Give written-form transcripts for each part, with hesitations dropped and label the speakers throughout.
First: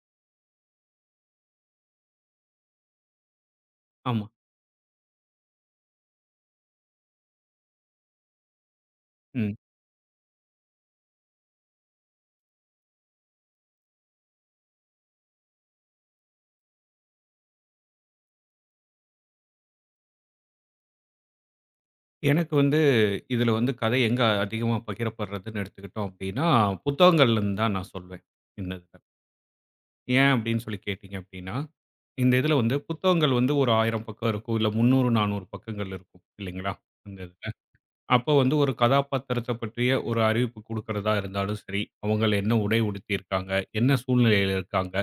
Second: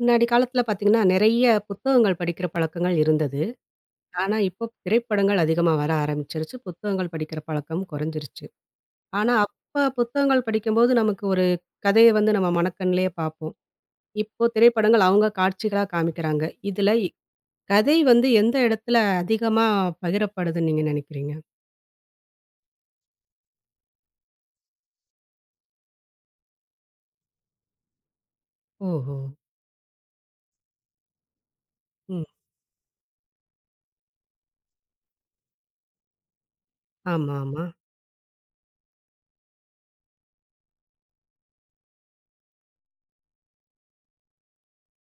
Speaker 1: முன்னாடி காலத்துல பார்த்தீங்கன்னா, நெறைய புத்தகங்கள் படிக்கிற பழக்கங்கள் இருந்தது.
Speaker 2: ஆமா.
Speaker 1: ஆனா, இப்போ திரைப்படங்கள் அதிகமா வர ஆரம்பிச்சிருச்சு. புத்தகங்கள் படிக்கிற பழக்கம் குறைஞ்சிருச்சு. ஆனா,
Speaker 2: ம்.
Speaker 1: அப்ப புத்தகங்கள் படிக்கும்போது நமக்கு ஒரு கதைய வந்து நம்ம மனக்கண்லயே பார்ப்போம். இப்போ திரைப்படங்கள் அவங்க காட்சிகளா காமிக்கிறாங்க. இதுல இ கதை வந்து எந்த இடத்துல அதிகமா பகிரப்படுதுன்னு நீங்க நினைக்கிறீங்க?
Speaker 2: எனக்கு வந்து இதுல வந்து கதை எங்க அதிகமா பகிரப்படுறதுன்னு எடுத்துக்கிட்டோம் அப்டின்னா, புத்தகங்கள்லருந்து தான் நான் சொல்வேன். இந்த இதுல.
Speaker 1: ஓஹோ!
Speaker 2: ஏன் அப்டின்னு சொல்லி கேட்டீங்க அப்டின்னா,
Speaker 1: ம்.
Speaker 2: இந்த இதுல வந்து புத்தகங்கள் வந்து ஒரு 1,000 பக்கம் இருக்கும். இல்ல 300, 400 பக்கங்கள் இருக்கும். இல்லைங்களா? அந்த
Speaker 1: ஆமா,
Speaker 2: இதுல.
Speaker 1: ஆமா.
Speaker 2: அப்போ வந்து ஒரு கதாபாத்திரத்த பற்றிய ஒரு அறிவிப்பு குடுக்கிறதா இருந்தாலும் சரி, அவங்கள என்ன உடை உடுத்தியிருக்காங்க? என்ன சூழ்நிலையில இருக்காங்க?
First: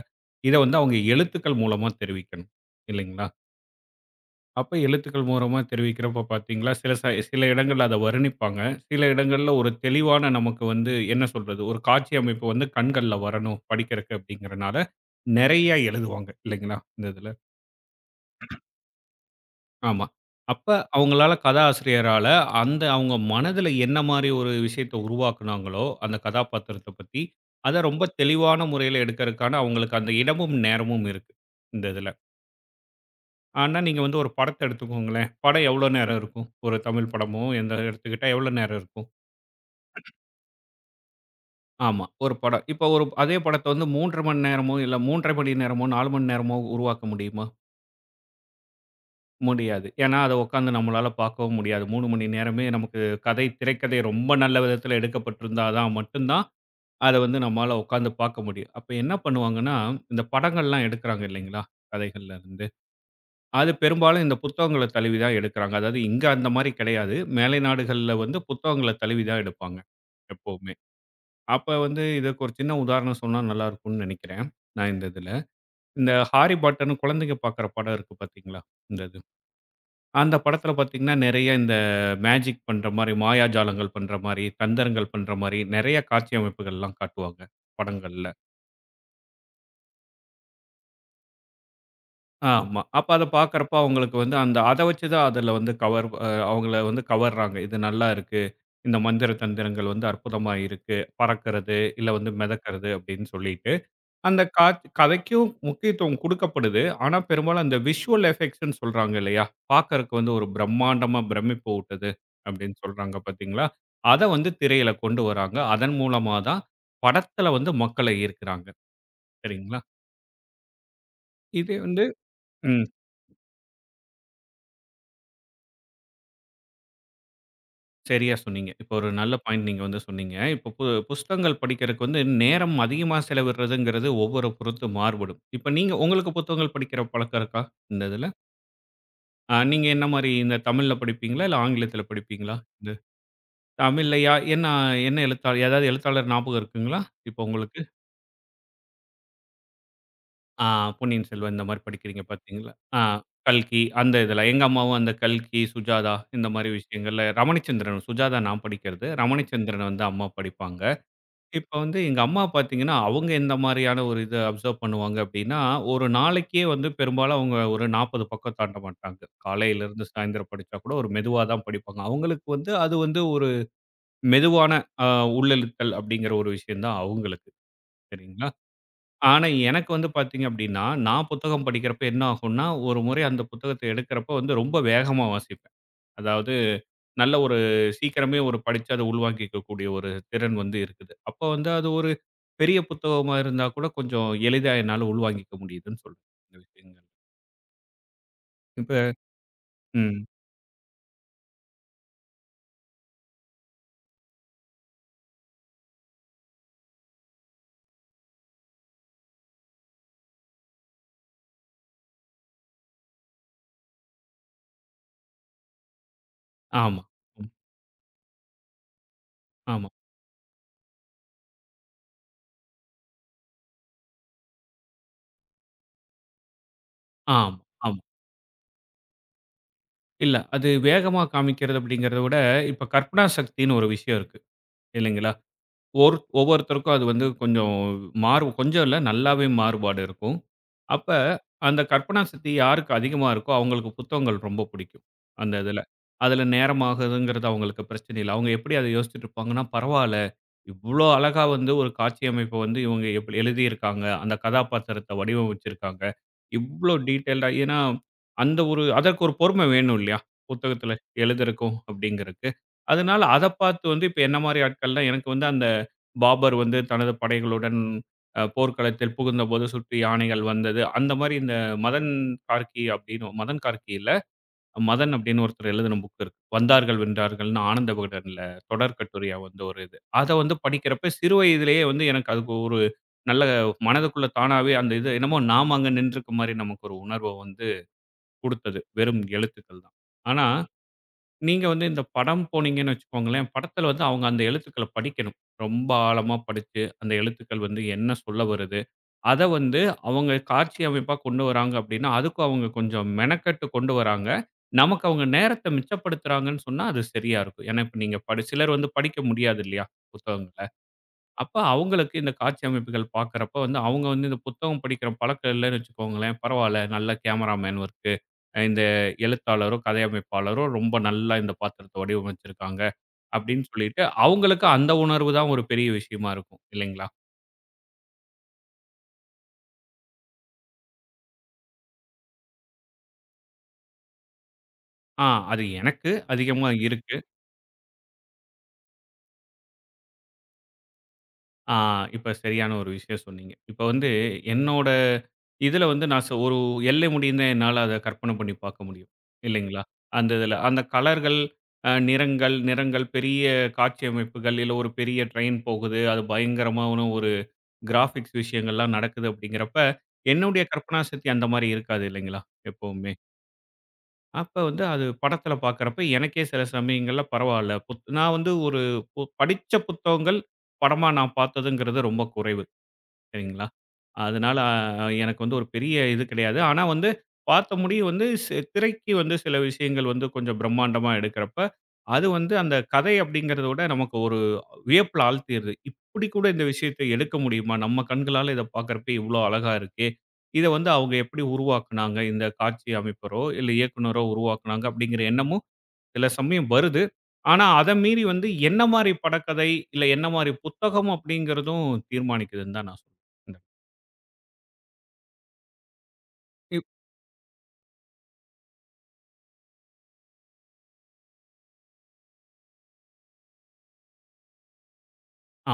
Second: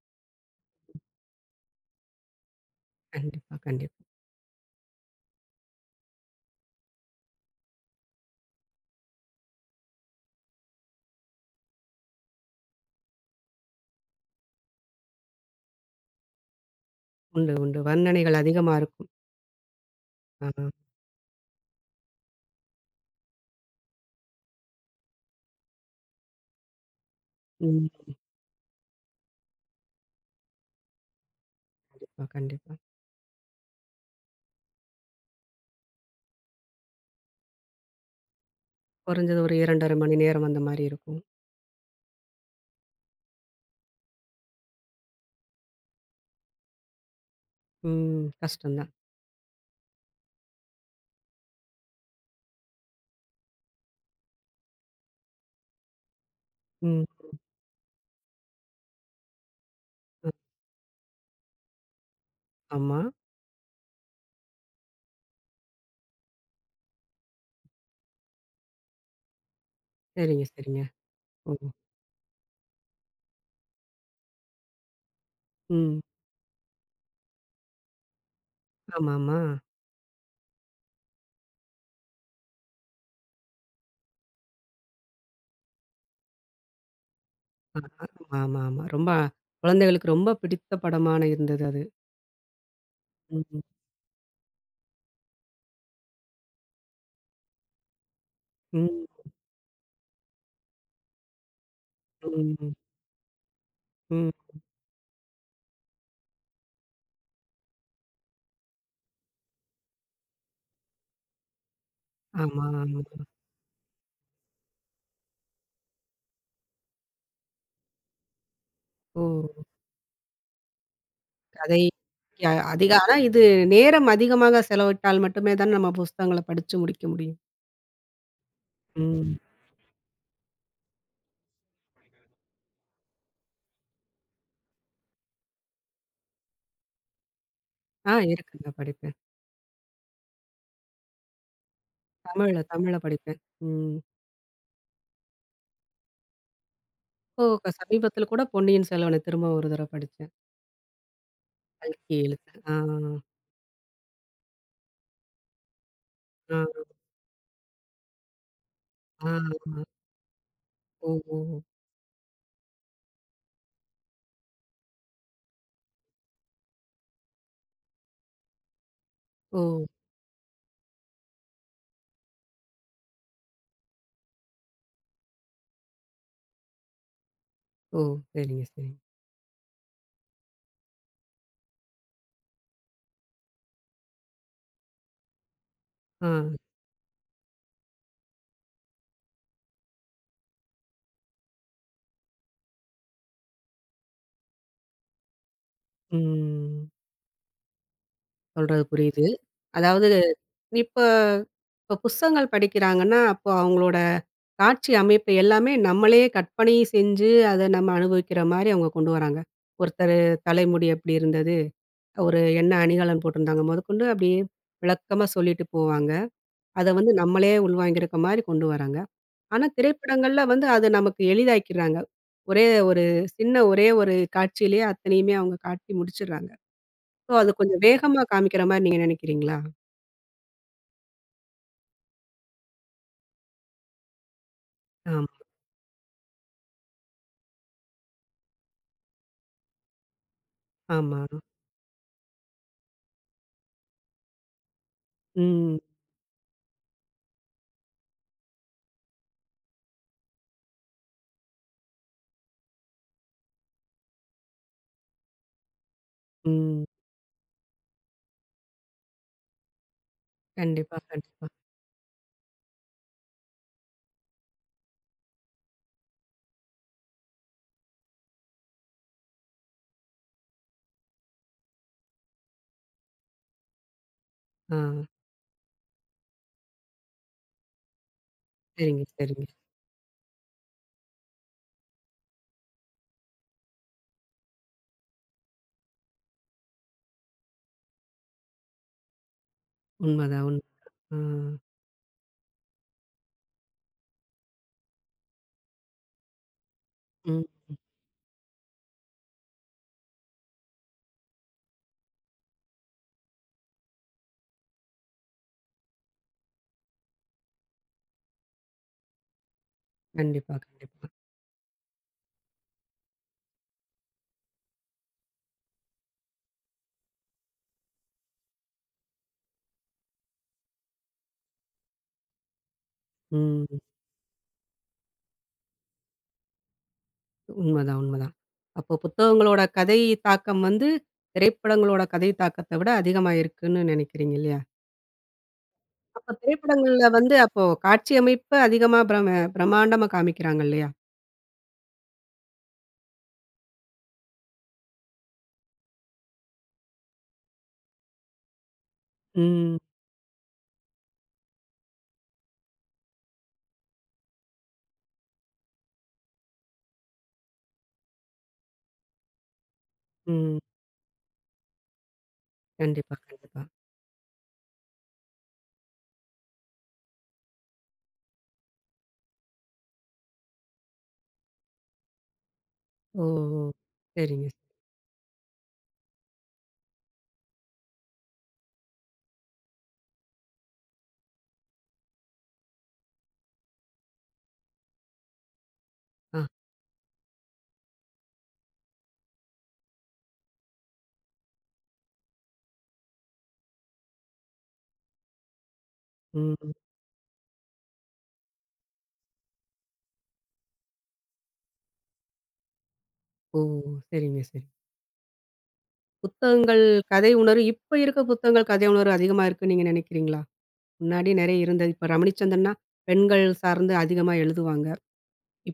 Speaker 2: இத வந்து அவங்க எழுத்துக்கள் மூலமா தெரிவிக்கணும். இல்லைங்களா?
Speaker 1: கண்டிப்பா, கண்டிப்பா.
Speaker 2: அப்ப எழுத்துக்கள் மூலமா தெரிவிக்கிறப்ப பார்த்தீங்களா, சில இடங்கள்ல அத வர்ணிப்பாங்க. சில இடங்கள்ல ஒரு தெளிவான நமக்கு வந்து என்ன சொல்றது, ஒரு காட்சி அமைப்பு வந்து கண்கள்ல வரணும் படிக்கிறக்கு அப்படிங்கிறனால, நெறைய எழுதுவாங்க இல்லைங்களா? இந்த இதுல.
Speaker 1: உண்டு, உண்டு. வர்ணனைகள் அதிகமா இருக்கும்.
Speaker 2: ஆமா. அப்ப
Speaker 1: ஆ.
Speaker 2: அவங்களால கதாசிரியரால அந்த அவங்க மனதுல என்ன மாரி ஒரு விஷயத்த உருவாக்குனாங்களோ, அந்த கதாபாத்திரத்த பத்தி, அத
Speaker 1: ம்.
Speaker 2: ரொம்ப தெளிவான முறையில எடுக்கறக்கான அவங்களுக்கு அந்த இடமும், நேரமும் இருக்கு. இந்த இதுல.
Speaker 1: கண்டிப்பா, கண்டிப்பா.
Speaker 2: ஆனா, நீங்க வந்து ஒரு படத்த எடுத்துக்கோங்களேன். படம் எவ்வளோ நேரம் இருக்கும்? ஒரு தமிழ் படமோ, எந்த எடுத்துக்கிட்டா எவ்வளோ நேரம் இருக்கும்?
Speaker 1: குறைஞ்சது ஒரு 2 1/2 மணி நேரம் அந்த மாரி இருக்கும்.
Speaker 2: ஆமா, ஒரு படம். இப்ப ஒரு அதே படத்த வந்து 3 1/2 மணி நேரமோ, இல்ல 3 1/2 மணி நேரமோ, 4 மணி நேரமோ உருவாக்க முடியுமா?
Speaker 1: ம். கஷ்டம் தான்.
Speaker 2: முடியாது. ஏன்னா, அத உட்காந்து நம்மளால பார்க்கவும் முடியாது. 3 மணி நேரமே நமக்கு கதை, திரைக்கதை ரொம்ப நல்ல விதத்துல எடுக்கப்பட்டிருந்தா தான் மட்டும் தான்,
Speaker 1: ம்.
Speaker 2: அத வந்து நம்மால உட்காந்து பார்க்க முடியும். அப்ப என்ன பண்ணுவாங்கன்னா, இந்த
Speaker 1: அ
Speaker 2: படங்கள்லாம் எடுக்குறாங்க இல்லைங்களா? கதைகள்ல இருந்து.
Speaker 1: ஆமா.
Speaker 2: அது பெரும்பாலும் இந்த புத்தகங்கள தழுவி தான் எடுக்குறாங்க. அதாவது இங்க அந்த மாரி கிடையாது. மேலை நாடுகள்ல வந்து புத்தகங்கள தழுவி தான் எடுப்பாங்க,
Speaker 1: சரிங்க,
Speaker 2: எப்பவுமே.
Speaker 1: சரிங்க. ஓ!
Speaker 2: அப்ப வந்து இதற்கு ஒரு சின்ன உதாரணம் சொன்னா நல்லாருக்கும்னு நெனைக்கிறேன். நான் இந்த இதுல.
Speaker 1: ம்.
Speaker 2: இந்த ஹாரி பாட்டர்ன்னு குழந்தைங்க பாக்குற படம் இருக்கு பாத்தீங்களா? இந்த இது.
Speaker 1: ஆமாமா.
Speaker 2: அந்த படத்துல பாத்தீங்கன்னா, நெறைய இந்த மேஜிக் பண்ற மாரி, மாயாஜாலங்கள் பண்ற மாரி, தந்திரங்கள் பண்ற மாரி, நெறைய காட்சி அமைப்புகள்லாம் காட்டுவாங்க, படங்கள்ல.
Speaker 1: ஆமாமாமா. ரொம்ப குழந்தைகளுக்கு ரொம்ப பிடித்த படமான இருந்தது அது.
Speaker 2: ஆமா. அப்ப அத
Speaker 1: ம்.
Speaker 2: பார்க்கறப்ப அவங்களுக்கு வந்து அந்த அத வச்சு தான் அதுல வந்து கவர் அ அவங்கள வந்து கவர்றாங்க. இது நல்லா இருக்கு. இந்த
Speaker 1: ம்.
Speaker 2: மந்திர தந்திரங்கள் வந்து அற்புதமா இருக்கு. பறக்கிறது, இல்ல வந்து
Speaker 1: ம்.
Speaker 2: மிதக்கிறது அப்படின்னு சொல்லிட்டு.
Speaker 1: ம்.
Speaker 2: அந்த காத் கதைக்கும் முக்கியத்துவம் குடுக்கப்படுது. ஆனா, பெரும்பாலும் அந்த விஷுவல் எஃபெக்ட்ஸ்ன்னு சொல்றாங்க இல்லையா? பார்க்கறக்கு வந்து ஒரு பிரம்மாண்டமா பிரமிப்பு ஊட்டுது
Speaker 1: ஆமா,
Speaker 2: அப்படின்னு
Speaker 1: ஆமா.
Speaker 2: சொல்றாங்க பார்த்தீங்களா? அத வந்து திரையில கொண்டு வராங்க. அதன் மூலமா தான் படத்துல வந்து மக்களை ஈர்க்கிறாங்க.
Speaker 1: ஓ!
Speaker 2: சரிங்களா? இது
Speaker 1: கதை
Speaker 2: வந்து
Speaker 1: ய
Speaker 2: ம்.
Speaker 1: அதிக ஆனா இது நேரம் அதிகமாக செலவிட்டால் மட்டுமே தான் நம்ம புஸ்தகங்கள படிச்சு முடிக்க முடியும்.
Speaker 2: சரியா சொன்னீங்க. இப்போ ஒரு நல்ல
Speaker 1: ம்.
Speaker 2: பாயிண்ட் நீங்க வந்து சொன்னீங்க. இப்போ பு புஸ்தகங்கள் படிக்கிறதுக்கு வந்து நேரம் அதிகமா செலவிடுறதுங்கிறது ஒவ்வொரு பொறுத்து மாறுபடும். இப்ப நீங்க உங்களுக்கு புத்தகங்கள் படிக்கிற பழக்கம் இருக்கா? இந்த
Speaker 1: ஆ
Speaker 2: இதுல.
Speaker 1: இருக்குங்க படிப்பேன்.
Speaker 2: நீங்க என்ன மாரி இந்த தமிழ்ல படிப்பீங்களா? இல்ல ஆங்கிலத்தில படிப்பீங்களா?
Speaker 1: தமிழ்ல
Speaker 2: இது
Speaker 1: தமிழ்ல படிப்பேன். ம்.
Speaker 2: தமிழ்லயா? என்ன என்ன எழுத்தாளர் ஏதாவது எழுத்தாளர் ஞாபகம் இருக்குங்களா? இப்போ
Speaker 1: இப்போ க
Speaker 2: உங்களுக்கு?
Speaker 1: சமீபத்தில கூட பொன்னியின் செல்வன திரும்ப ஒரு தடவ படிச்சேன்.
Speaker 2: ஆ பொன்னியின் செல்வன் இந்த மாரி
Speaker 1: கல்கி
Speaker 2: படிக்கிறீங்க
Speaker 1: எழுத்து.
Speaker 2: பார்த்தீங்களா?
Speaker 1: ஆ.
Speaker 2: ஆ கல்கி அந்த இதுல. எங்க அம்மாவும் அந்த கல்கி, சுஜாதா இந்த
Speaker 1: ஆ.
Speaker 2: மாரி விஷயங்கள்ல ரமணிச்சந்திரன், சுஜாதா நான் படிக்கிறது.
Speaker 1: ஆ.
Speaker 2: ரமணிச்சந்திரன் வந்து அம்மா படிப்பாங்க.
Speaker 1: ஓ! ஓ!
Speaker 2: இப்ப வந்து எங்க அம்மா பார்த்தீங்கன்னா, அவங்க எந்த மாரியான ஒரு இத அப்சர்வ் பண்ணுவாங்க அப்டின்னா, ஒரு நாளைக்கே வந்து பெரும்பாலும் அவங்க ஒரு 40 பக்கம் தாண்ட மாட்டாங்க.
Speaker 1: ஓ!
Speaker 2: காலையிலருந்து சாயந்தரம் படிச்சா கூட ஒரு மெதுவா தான் படிப்பாங்க. அவங்களுக்கு வந்து அது வந்து ஒரு மெதுவான அ உள்ளிழுத்தல் அப்படிங்கிற ஒரு விஷயம் தான் அவங்களுக்கு.
Speaker 1: ஓ!
Speaker 2: சரிங்களா?
Speaker 1: சரிங்க, சரிங்க.
Speaker 2: ஆனா எனக்கு வந்து பார்த்தீங்க அப்டின்னா, நான் புத்தகம் படிக்கிறப்ப என்ன ஆகும்னா, ஒரு முறை அந்த புத்தகத்த எடுக்கிறப்ப வந்து ரொம்ப வேகமா வாசிப்பேன்.
Speaker 1: ஆ.
Speaker 2: அதாவது நல்ல ஒரு சீக்கிரமே ஒரு படிச்சு அத உள்வாங்கிக்கக்கூடிய ஒரு திறன் வந்து இருக்குது. அப்ப வந்து அது ஒரு பெரிய புத்தகமா இருந்தா கூட கொஞ்சம் எளிதா என்னால உள்வாங்கிக்க முடியுதுன்னு சொல்லுவேன் இந்த
Speaker 1: ம்.
Speaker 2: விஷயங்கள்.
Speaker 1: சொல்றது
Speaker 2: இப்ப
Speaker 1: புரியுது. அதாவது
Speaker 2: ம்.
Speaker 1: இப்ப இப்ப புஸ்தகங்கள் படிக்கிறாங்கன்னா, அப்போ அவங்களோட காட்சி அமைப்பு எல்லாமே நம்மளே கற்பனை செஞ்சு, அத நம்ம அனுபவிக்கிற மாரி அவங்க கொண்டு வராங்க. ஒருத்தரு தலைமுடி எப்படி இருந்தது, ஒரு என்ன அணிகலன் போட்டிருந்தாங்க முதற்கொண்டு அப்படியே விளக்கமா சொல்லிட்டு போவாங்க. அத
Speaker 2: ஆமா.
Speaker 1: வந்து
Speaker 2: ம்.
Speaker 1: நம்மளே உள்வாங்கியிருக்க மாரி கொண்டு வராங்க. ஆனா,
Speaker 2: ஆமா.
Speaker 1: திரைப்படங்கள்ல வந்து அத நமக்கு எளிதாக்கிறாங்க. ஒரே ஒரு ஒரே ஒரு காட்சியிலேயே அத்தனையுமே அவங்க காட்டி முடிச்சுடுறாங்க. ஸோ, அது
Speaker 2: ஆமா,
Speaker 1: கொஞ்சம்
Speaker 2: ஆமா.
Speaker 1: வேகமா காமிக்கிற மாரி நீங்க நினைக்கிறீங்களா?
Speaker 2: இல்ல அது வேகமா காமிக்கிறது அப்படிங்கிறத விட, இப்ப கற்பனா சக்தின்னு ஒரு விஷயம் இருக்கு
Speaker 1: ஆமா,
Speaker 2: இல்லைங்களா? ஒரு ஒவ்வொருத்தருக்கும் அது வந்து கொஞ்சம் மாறு கொஞ்சம் இல்ல, நல்லாவே மாறுபாடு இருக்கும். அப்ப
Speaker 1: ஆமா.
Speaker 2: அந்த கற்பனா சக்தி யாருக்கு அதிகமா இருக்கோ, அவங்களுக்கு புத்தகங்கள் ரொம்ப பிடிக்கும். அந்த
Speaker 1: ம்,
Speaker 2: இதுல. அதுல நேரம் ஆகுதுங்கிறது அவங்களுக்கு பிரச்சனை இல்ல. அவங்க எப்படி அத யோசிச்சுட்டு இருப்பாங்கன்னா, பரவால்ல, இவ்ளோ அழகா வந்து ஒரு காட்சி அமைப்ப வந்து இவங்க எப்படி எழுதியிருக்காங்க. அந்த கதாபாத்திரத்த வடிவமைச்சிருக்காங்க.
Speaker 1: ம்.
Speaker 2: இவ்ளோ டீட்டெயில்டா ஏன்னா, அந்த ஒரு அதற்கு ஒரு பொறுமை வேணும் இல்லையா? புத்தகத்துல
Speaker 1: கண்டிப்பா, கண்டிப்பா.
Speaker 2: எழுதறக்கும் அப்படிங்கிறதுக்கு. அதனால அத பார்த்து வந்து இப்ப என்ன மாரி ஆட்கள்லாம் எனக்கு வந்து அந்த பாபர் வந்து தனது படைகளுடன் போர்க்களத்தில் புகுந்தபோது சுற்றி யானைகள் வந்தது அந்த மாதிரி இந்த மதன் கார்கி அப்படின்னு மதன் கார்கி இல்ல
Speaker 1: ஆ.
Speaker 2: மதன் அப்படின்னு ஒருத்தர் எழுதின புக் இருக்கு வந்தார்கள் வென்றார்கள்னு ஆனந்த விகடன்ல தொடர்
Speaker 1: சரிங்க,
Speaker 2: கட்டுரையா
Speaker 1: சரிங்க.
Speaker 2: வந்து ஒரு இது அதை வந்து படிக்கிறப்ப சிறு வயதிலேயே வந்து எனக்கு அதுக்கு ஒரு நல்ல மனதுக்குள்ள தானாவே அந்த இது என்னமோ நாம அங்க நின்றுக்க மாதிரி நமக்கு ஒரு உணர்வை வந்து கொடுத்தது வெறும் எழுத்துக்கள் தான். ஆனா
Speaker 1: உண்மதான் உண்ம. ஆ.
Speaker 2: நீங்க வந்து இந்த படம் போனீங்கன்னு வச்சுக்கோங்களேன், படத்துல வந்து அவங்க அந்த எழுத்துக்கள படிக்கணும். ரொம்ப ஆழமா படிச்சு, அந்த
Speaker 1: ம்.
Speaker 2: எழுத்துக்கள் வந்து என்ன சொல்ல வருது? அத வந்து அவங்க காட்சி அமைப்பா கொண்டு வராங்க அப்படின்னா, அதுக்கும் அவங்க கொஞ்சம் மெனக்கெட்டு கொண்டு வராங்க. நமக்கு அவங்க நேரத்த மிச்சப்படுத்துறாங்கன்னு சொன்னா, அது சரியா இருக்கும். ஏன்னா, இப்ப நீங்க படி சிலர் வந்து படிக்க முடியாது இல்லையா?
Speaker 1: கண்டிப்பா,
Speaker 2: புத்தகங்கள.
Speaker 1: கண்டிப்பா.
Speaker 2: அப்ப அவங்களுக்கு இந்த காட்சி அமைப்புகள் பார்க்கறப்ப வந்து, அவங்க வந்து இந்த புத்தகம் படிக்கிற பழக்கம் இல்லன்னு வச்சுக்கோங்களேன், பரவால்ல நல்ல கேமராமேன் ஒர்க்கு, இந்த எழுத்தாளரோ, கதையமைப்பாளரோ ரொம்ப நல்லா இந்த பாத்திரத்த வடிவமைச்சிருக்காங்க
Speaker 1: ம்.
Speaker 2: அப்படின்னு சொல்லிட்டு, அவங்களுக்கு அந்த உணர்வு தான் ஒரு பெரிய விஷயமா இருக்கும் இல்லைங்களா?
Speaker 1: உண்மதான், உண்மதான். அப்போ புத்தகங்களோட கதை தாக்கம் வந்து, திரைப்படங்களோட கதை தாக்கத்த விட அதிகமா இருக்குன்னு நினைக்கிறீங்க இல்லையா?
Speaker 2: ஆ அது எனக்கு
Speaker 1: அப்ப
Speaker 2: அதிகமா
Speaker 1: திரைப்படங்கள்ல
Speaker 2: இருக்கு.
Speaker 1: வந்து அப்போ காட்சி அமைப்பு அதிகமா பிரமாண்டமா காமிக்கிறாங்க இல்லையா?
Speaker 2: ஆ இப்ப சரியான ஒரு விஷயம் சொன்னீங்க. இப்ப வந்து என்னோட இதுல வந்து நான் சொ ஒரு எல்லை முடிந்த என்னால அத கற்பனை பண்ணி பார்க்க முடியும்.
Speaker 1: ம்,
Speaker 2: இல்லைங்களா? அந்த இதுல. அந்த கலர்கள், நிறங்கள் நிறங்கள் பெரிய காட்சி அமைப்புகள், இல்ல ஒரு பெரிய ட்ரெயின் போகுது. அது பயங்கரமான ஒரு கிராபிக்ஸ் விஷயங்கள்லாம் நடக்குது அப்படிங்கிறப்ப,
Speaker 1: ம்.
Speaker 2: என்னுடைய கற்பனா சக்தி அந்த மாரி இருக்காது இல்லைங்களா? எப்பவுமே.
Speaker 1: கண்டிப்பா, கண்டிப்பா.
Speaker 2: அப்ப வந்து அது படத்துல பார்க்கறப்ப எனக்கே சில சமயங்கள்ல பரவால்ல. நான் வந்து ஒரு படிச்ச புத்தகங்கள், படமா நான் பார்த்ததுங்கிறது ரொம்ப குறைவு.
Speaker 1: ஓ! ஓ!
Speaker 2: சரிங்களா?
Speaker 1: சரிங்க.
Speaker 2: அதனால எனக்கு வந்து ஒரு பெரிய இது கிடையாது. ஆனா வந்து பார்த்த முடிய வந்து சி திரைக்கு வந்து சில விஷயங்கள் வந்து கொஞ்சம் பிரம்மாண்டமா எடுக்கிறப்ப, அது வந்து அந்த கதை அப்படிங்கிறத விட நமக்கு ஒரு வியப்பில ஆழ்த்திருது. இப்படி
Speaker 1: ஆ.
Speaker 2: கூட இந்த விஷயத்த எடுக்க முடியுமா? நம்ம கண்களால இத பார்க்கறப்ப இவ்வளோ அழகா இருக்கே! இத வந்து அவங்க எப்படி உருவாக்குனாங்க? இந்த காட்சி அமைப்பரோ, இல்ல இயக்குனரோ உருவாக்குனாங்க அப்படிங்கிற எண்ணமும் சில சமயம்
Speaker 1: ம்.
Speaker 2: வருது. ஆனா அத மீறி வந்து என்ன மாரி படக்கதை, இல்ல என்ன மாரி புத்தகம் அப்படிங்கிறதும் தீர்மானிக்குதுன்னு தான் நான் சொல்வேன்.
Speaker 1: ஓ! சரிங்க, சரி. புத்தகங்கள்
Speaker 2: இப்
Speaker 1: கதை உணர்வு இப்ப இருக்க புத்தகங்கள் கதை உணர்வு அதிகமா இருக்குன்னு நீங்க நினைக்கிறீங்களா? முன்னாடி நெறைய இருந்தது. இப்ப ரமணிச்சந்திரன்னா, பெண்கள் சார்ந்து அதிகமா எழுதுவாங்க.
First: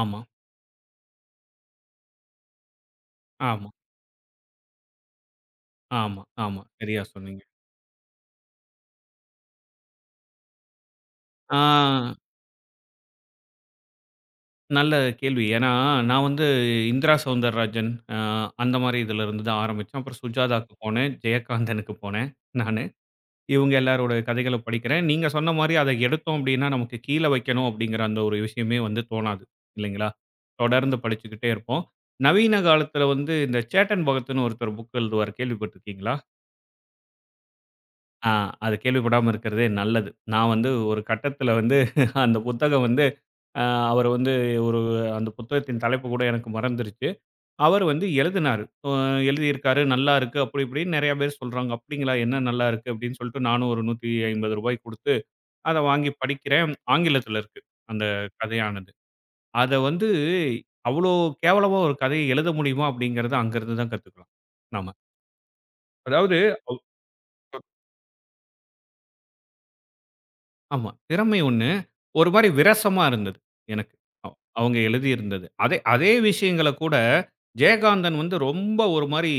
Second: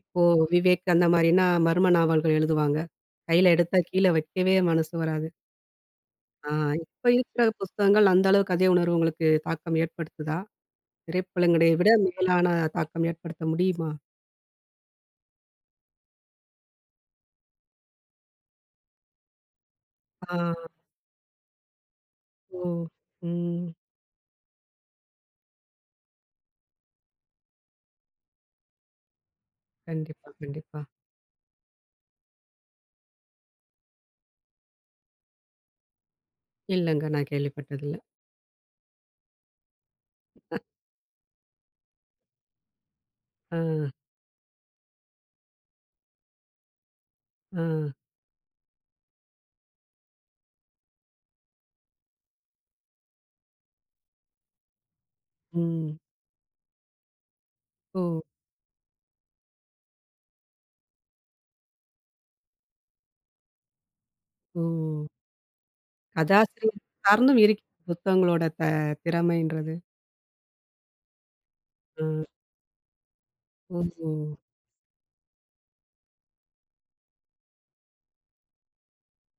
Speaker 2: ஆமா,
Speaker 1: விவேக் அந்த மாரின்னா, மர்ம நாவல்கள் எழுதுவாங்க. கையில
Speaker 2: ஆமா,
Speaker 1: எடுத்தா கீழ வைக்கவே மனசு வராது.
Speaker 2: ஆமா,
Speaker 1: ஆ
Speaker 2: ஆமா. சரியா
Speaker 1: இப்ப
Speaker 2: சொன்னீங்க.
Speaker 1: இருக்கிற புஸ்தகங்கள் அந்த அளவு கதை உணர்வு உங்களுக்கு தாக்கம் ஏற்படுத்துதா?
Speaker 2: ஆ
Speaker 1: திரைப்படங்களை விட மேலான தாக்கம் ஏற்படுத்த முடியுமா?
Speaker 2: நல்ல கேள்வி. ஏன்னா, நான் வந்து இந்திரா சௌந்தரராஜன் அந்த மாரி இதுலருந்து தான் ஆரம்பிச்சேன். அப்புறம்
Speaker 1: ஆ.
Speaker 2: சுஜாதாக்கு போனேன், ஜெயகாந்தனுக்கு போனேன்
Speaker 1: ஓ!
Speaker 2: நானு.
Speaker 1: ம்.
Speaker 2: இவங்க எல்லாரோட கதைகள படிக்கிறேன். நீங்க சொன்ன மாரி அத எடுத்தோம் அப்டின்னா, நமக்கு கீழ வைக்கணும் அப்டிங்கிற அந்த ஒரு விஷயமே வந்து தோணாது இல்லைங்களா?
Speaker 1: கண்டிப்பா, கண்டிப்பா.
Speaker 2: தொடர்ந்து படிச்சுக்கிட்டே இருப்போம். நவீன காலத்துல வந்து இந்த சேட்டன் பகத்ன்னு ஒருத்தர் புக் எழுதுவார் கேள்விப்பட்டுருக்கீங்களா?
Speaker 1: இல்லங்க. நான் கேள்விப்பட்டதில்ல.
Speaker 2: ஆ, அது கேள்விப்படாம இருக்கிறதே நல்லது. நான் வந்து ஒரு கட்டத்தில வந்து அந்த புத்தகம் வந்து
Speaker 1: ஆ,
Speaker 2: அ அவர் வந்து ஒரு அந்த புத்தகத்தின் தலைப்பு கூட எனக்கு மறந்துருச்சு.
Speaker 1: ஆ.
Speaker 2: அவர் வந்து எழுதினாரு. அ எழுதியிருக்காரு, "நல்லா இருக்கு." அப்படி இப்படின்னு நெறைய பேர் சொல்றாங்க. "அப்படிங்களா? என்ன நல்லா இருக்கு?" அப்படின்னு சொல்லிட்டு நானும் ஒரு ரூ. 150 குடுத்து அத
Speaker 1: ம்.
Speaker 2: வாங்கி படிக்கிறேன். ஆங்கிலத்தில இருக்கு அந்த
Speaker 1: ஓ!
Speaker 2: கதையானது. அத வந்து அவ்வளோ கேவலமா ஒரு கதைய எழுத முடியுமா? அப்படிங்கிறத அங்கருந்து தான் கத்துக்கலாம்
Speaker 1: ஓ!
Speaker 2: நாம. அதாவது
Speaker 1: கதாசிரியர் காரணம் இருக்கு. புத்தகங்களோட திறமைன்றது.
Speaker 2: ஆமா. திறமை ஒண்ணு.
Speaker 1: ஆ.
Speaker 2: ஒரு மாரி விரசமா இருந்தது
Speaker 1: ஓ!
Speaker 2: எனக்கு.
Speaker 1: ஓ.
Speaker 2: அவங்க எழுதியிருந்தது. அதே அதே விஷயங்கள கூட ஜெயகாந்தன் வந்து ரொம்ப ஒரு மாரி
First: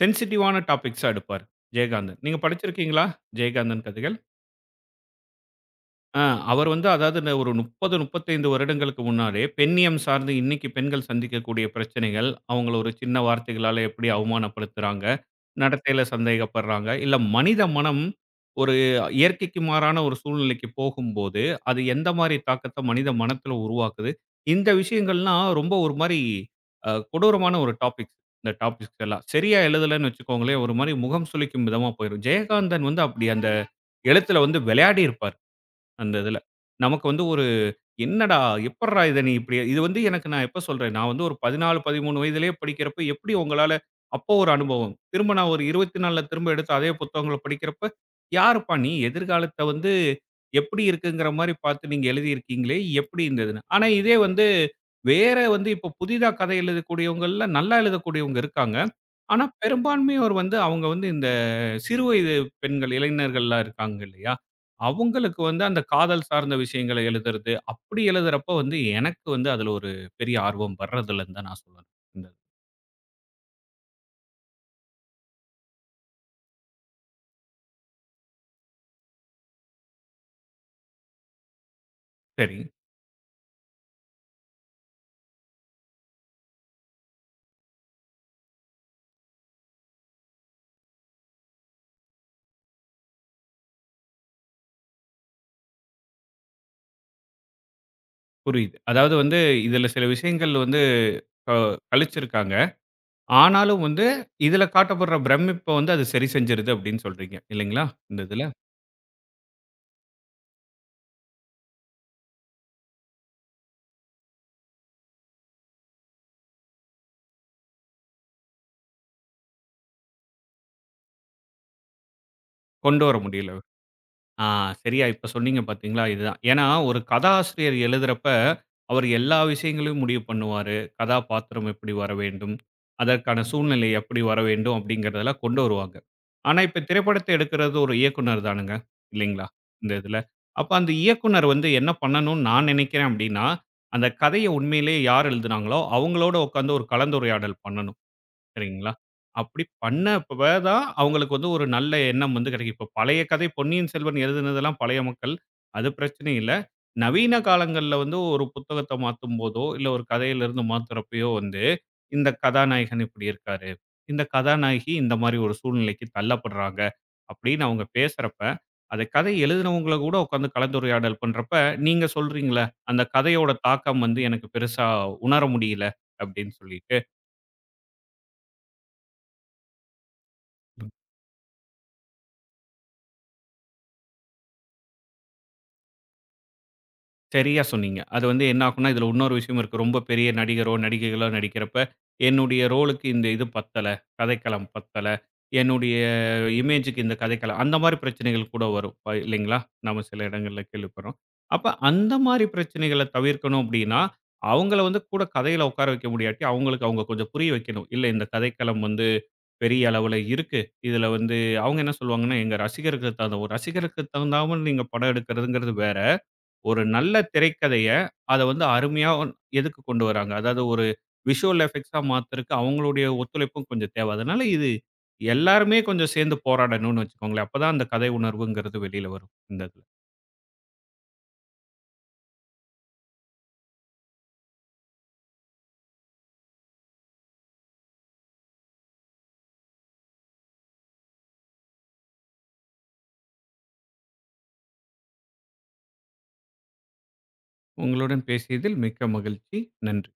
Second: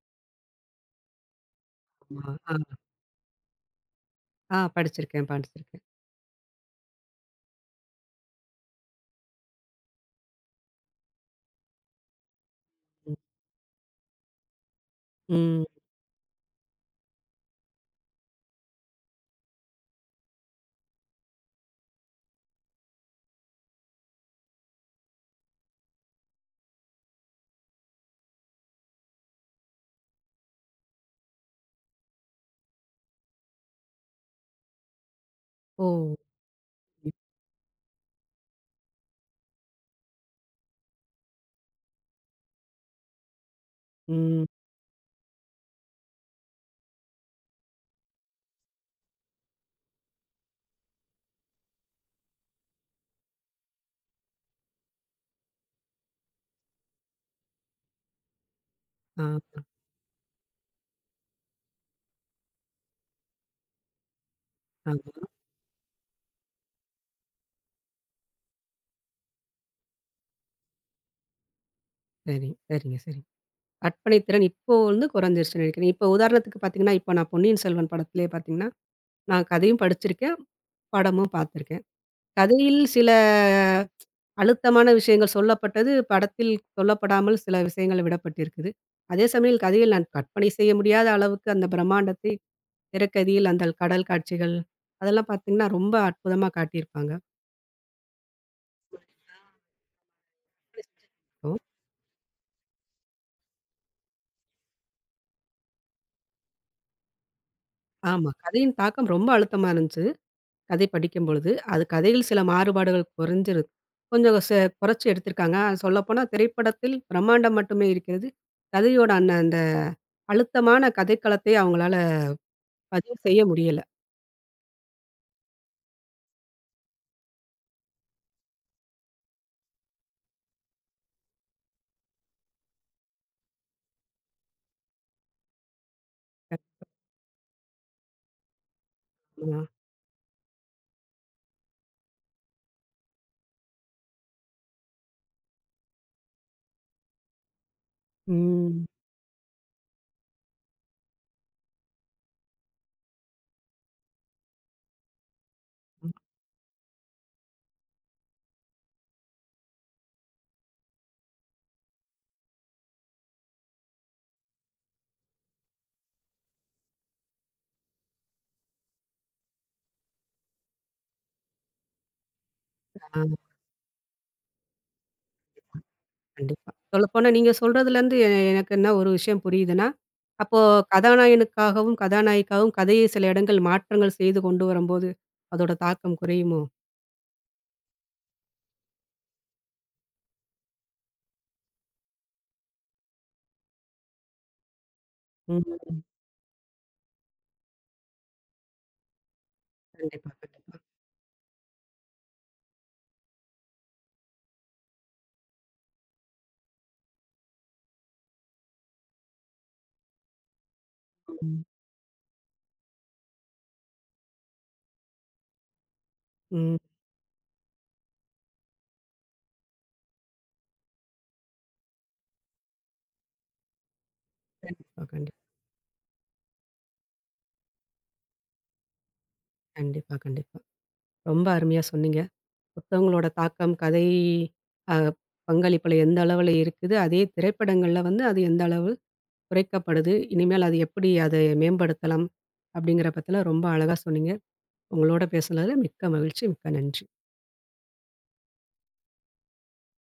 Speaker 2: சென்சிட்டிவான டாபிக்ஸா எடுப்பாரு. ஜெயகாந்தன்.
Speaker 1: ஆமா.
Speaker 2: நீங்க
Speaker 1: ஆ.
Speaker 2: படிச்சிருக்கீங்களா? ஜெயகாந்தன் கதைகள்?
Speaker 1: ஆ படிச்சிருக்கேன், படிச்சிருக்கேன்.
Speaker 2: ஆ அவர் வந்து அதாவது இந்த ஒரு 30, 35 வருடங்களுக்கு முன்னாலே பெண்ணியம் சார்ந்து இன்னைக்கு பெண்கள் சந்திக்கக்கூடிய பிரச்சனைகள், அவங்கள ஒரு
Speaker 1: ம்.
Speaker 2: சின்ன வார்த்தைகளால எப்படி அவமானப்படுத்துறாங்க,
Speaker 1: ம்.
Speaker 2: நடத்தையில சந்தேகப்படுறாங்க. இல்ல மனித மனம் ஒரு இயற்கைக்கு மாறான ஒரு சூழ்நிலைக்கு போகும்போது, அது எந்த மாரி தாக்கத்த மனித மனத்தில உருவாக்குது? இந்த விஷயங்கள்லாம் ரொம்ப ஒரு மாரி கொடூரமான ஒரு டாபிக்ஸ். இந்த டாபிக்ஸ் எல்லாம். சரியா எழுதலன்னு வச்சுக்கோங்களேன், ஒரு மாரி முகம் சுளிக்கும் விதமா போயிரும். ஜெயகாந்தன் வந்து அப்படி அந்த எழுத்துல வந்து விளையாடியிருப்பாரு.
Speaker 1: ஓ!
Speaker 2: அந்த இதுல. நமக்கு வந்து ஒரு என்னடா! எப்புட்றா இத நீ இப்டி இது வந்து எனக்கு நான் எப்ப சொல்றேன், நான் வந்து ஒரு 14, 13 வயதிலேயே படிக்கிறப்ப எப்டி உங்களால அப்போ
Speaker 1: ம்.
Speaker 2: ஒரு அனுபவம். திரும்ப நான் ஒரு 24ல திரும்ப எடுத்து அதே புத்தகங்கள படிக்கிறப்ப, யாருப்பா நீ எதிர்காலத்த வந்து எப்டி இருக்குங்கிற மாரி பார்த்து நீங்க எழுதியிருக்கீங்களே! எப்டி இருந்ததுன்னு. ஆனா இதே வந்து வேற வந்து இப்போ புதிதா கதை எழுதக்கூடியவங்கள்ல நல்லா எழுதக்கூடியவங்க இருக்காங்க. ஆனா,
Speaker 1: ஆமா,
Speaker 2: பெரும்பான்மையோர் வந்து அவங்க வந்து இந்த சிறு வயது பெண்கள், இளைஞர்கள்லாம் இருக்காங்க இல்லையா?
Speaker 1: ஆமா.
Speaker 2: அவங்களுக்கு வந்து அந்த காதல் சார்ந்த விஷயங்கள எழுதுறது, அப்படி எழுதுறப்போ வந்து எனக்கு வந்து அதுல ஒரு பெரிய ஆர்வம் வர்றதில்லன்னு தான் நான் சொல்லணும். இந்த
Speaker 1: சரி, சரிங்க, சரி. கற்பனை திறன் இப்போ வந்து குறைஞ்சிருச்சுன்னு நினைக்கிறேன். இப்போ உதாரணத்துக்கு பார்த்தீங்கன்னா, இப்போ நான் பொன்னியின் செல்வன் படத்திலேயே பார்த்தீங்கன்னா, நான் கதையும் படிச்சிருக்கேன். படமும் பார்த்துருக்கேன்.
Speaker 2: சரி,
Speaker 1: கதையில் சில அழுத்தமான விஷயங்கள் சொல்லப்பட்டது, படத்தில் சொல்லப்படாமல் சில விஷயங்கள் விடப்பட்டிருக்குது. அதே சமயம் கதையில் நான் கற்பனை செய்ய முடியாத அளவுக்கு அந்த பிரம்மாண்டத்தை திரைக்கதையில் அந்த கடல் காட்சிகள், அதெல்லாம் பார்த்தீங்கன்னா, ரொம்ப அற்புதமா காட்டியிருப்பாங்க.
Speaker 2: புரியுது. அதாவது வந்து இதுல சில விஷயங்கள் வந்து க
Speaker 1: ஓ!
Speaker 2: கழிச்சிருக்காங்க. ஆனாலும் வந்து இதுல காட்டப்படுற பிரமிப்ப வந்து அது சரி செஞ்சுருது அப்படின்னு சொல்றீங்க இல்லைங்களா? இந்த
Speaker 1: ஆமா.
Speaker 2: இதுல
Speaker 1: கதையின் தாக்கம் ரொம்ப அழுத்தமா இருந்துச்சு, கதை படிக்கும்பொழுது. அது கதையில் சில மாறுபாடுகள் குறைஞ்சிருக்கு. கொஞ்சம் ச குறைச்சு எடுத்திருக்காங்க. சொல்லப்போனா திரைப்படத்தில் பிரம்மாண்டம் மட்டுமே இருக்கிறது. கதையோட அந்த அழுத்தமான கதைக்களத்தை அவங்களால
Speaker 2: கொண்டு வர
Speaker 1: பதிவு செய்ய
Speaker 2: முடியல.
Speaker 1: முடியல.
Speaker 2: ஆ சரியா இப்ப சொன்னீங்க பார்த்தீங்களா? இதுதான். ஏன்னா, ஒரு கதாசிரியர் எழுதுறப்ப, அவர் எல்லா விஷயங்களையும் முடிவு பண்ணுவாரு. கதாபாத்திரம் எப்படி வர வேண்டும்? அதற்கான சூழ்நிலை எப்படி வர வேண்டும்? அப்படிங்கிறதெல்லாம் கொண்டு வருவாங்க. ஆனா, இப்ப திரைப்படத்த எடுக்கிறது ஒரு இயக்குனர் தானுங்க. இல்லைங்களா?
Speaker 1: ம்.
Speaker 2: இந்த இதுல. அப்ப அந்த இயக்குனர் வந்து என்ன பண்ணணும்னு நான் நினைக்கிறேன் அப்படின்னா, அந்த கதைய உண்மையிலேயே யார் எழுதுனாங்களோ, அவங்களோட உட்கார்ந்து ஒரு கலந்துரையாடல் பண்ணணும். சரிங்களா? அப்படி பண்ணப்ப தான் அவங்களுக்கு வந்து ஒரு நல்ல எண்ணம் வந்து கிடைக்கும். இப்ப பழைய கதை பொன்னியின் செல்வன் எழுதினதெல்லாம் பழைய மக்கள். அது
Speaker 1: ம்.
Speaker 2: பிரச்சனை இல்ல. நவீன காலங்கள்ல வந்து ஒரு புத்தகத்த மாத்தும்போதோ, இல்ல ஒரு கதையிலிருந்து மாத்துறப்பயோ வந்து, இந்த கதாநாயகன் இப்படி இருக்காரு. இந்த கதாநாயகி இந்த மாரி ஒரு சூழ்நிலைக்கு தள்ளப்படுறாங்க. அப்படின்னு அவங்க பேசுறப்ப, அத கதை எழுதினவங்கள கூட உட்காந்து கலந்துரையாடல் பண்றப்ப, நீங்க சொல்றீங்கல்ல, அந்த
Speaker 1: ஆ
Speaker 2: கதையோட தாக்கம் வந்து எனக்கு பெருசா உணர முடியல அப்படின்னு
Speaker 1: கண்டிப்பா.
Speaker 2: சொல்லிட்டு.
Speaker 1: சொல்லப்போனா நீங்க சொல்றதுலருந்து எனக்கு என்ன ஒரு விஷயம் புரியுதுன்னா, அப்போ கதாநாயகனுக்காகவும், கதாநாயகிக்காகவும் கதையை சில இடங்கள் மாற்றங்கள் செய்து கொண்டு வரும்போது, அதோட தாக்கம் குறையுமோ?
Speaker 2: சரியா சொன்னீங்க. அது வந்து என்ன ஆகும்னா, இதுல இன்னொரு விஷயம் இருக்கு. ரொம்ப பெரிய நடிகரோ, நடிகைகளோ நடிக்கிறப்ப, என்னுடைய ரோலுக்கு இந்த இது பத்தல. கதைக்களம் பத்தல. என்னுடைய
Speaker 1: ம்.
Speaker 2: இமேஜுக்கு இந்த கதைக்களம் அந்த மாரி பிரச்சனைகள் கூட வரும். இல்லைங்களா? நாம சில
Speaker 1: கண்டிப்பா,
Speaker 2: இடங்கள்ல
Speaker 1: கண்டிப்பா.
Speaker 2: கேள்விப்படுறோம். அப்ப அந்த மாரி பிரச்சனைகள தவிர்க்கணும் அப்டின்னா, அவங்கள வந்து கூட கதையில உட்கார வைக்க முடியாட்டி, அவங்களுக்கு அவங்க கொஞ்சம் புரிய வைக்கணும். இல்ல இந்த கதைக்களம் வந்து பெரிய அளவுல இருக்கு. இதுல வந்து
Speaker 1: ம்.
Speaker 2: அவங்க என்ன சொல்லுவாங்கன்னா, எங்க ரசிகருக்கு தகுந்த ஒரு ரசிகருக்கு தகுந்தாம நீங்க படம் எடுக்கிறதுங்கிறது வேற.
Speaker 1: ம்.
Speaker 2: ஒரு நல்ல திரைக்கதைய, அத வந்து அருமையா எதுக்கு கொண்டு வராங்க. அதாவது ஒரு விஷுவல் எஃபெக்ட்ஸா மாத்துறக்கு அவங்களுடைய ஒத்துழைப்பும் கொஞ்சம் தேவை. அதனால இது
Speaker 1: கண்டிப்பா, கண்டிப்பா.
Speaker 2: எல்லாருமே கொஞ்சம் சேர்ந்து போராடணும்னு வச்சுக்கோங்களேன். அப்பதான் அந்த கதை உணர்வுங்கிறது வெளியில வரும். இந்த இதுல.
Speaker 1: கண்டிப்பா, கண்டிப்பா. ரொம்ப அருமையா சொன்னீங்க. புத்தகங்களோட தாக்கம் கதை அ பங்களிப்புல எந்த அளவுல இருக்குது? அதே திரைப்படங்கள்ல வந்து அது எந்த அளவு குறைக்கப்படுது. இனிமேல் அது எப்படி அதை மேம்படுத்தலாம்? அப்படிங்கிற பத்தில ரொம்ப அழகா சொன்னீங்க. உங்களோட பேசுனதுல மிக்க மகிழ்ச்சி. மிக்க நன்றி.
Speaker 2: உங்களுடன் பேசியதில் மிக்க மகிழ்ச்சி. நன்றி.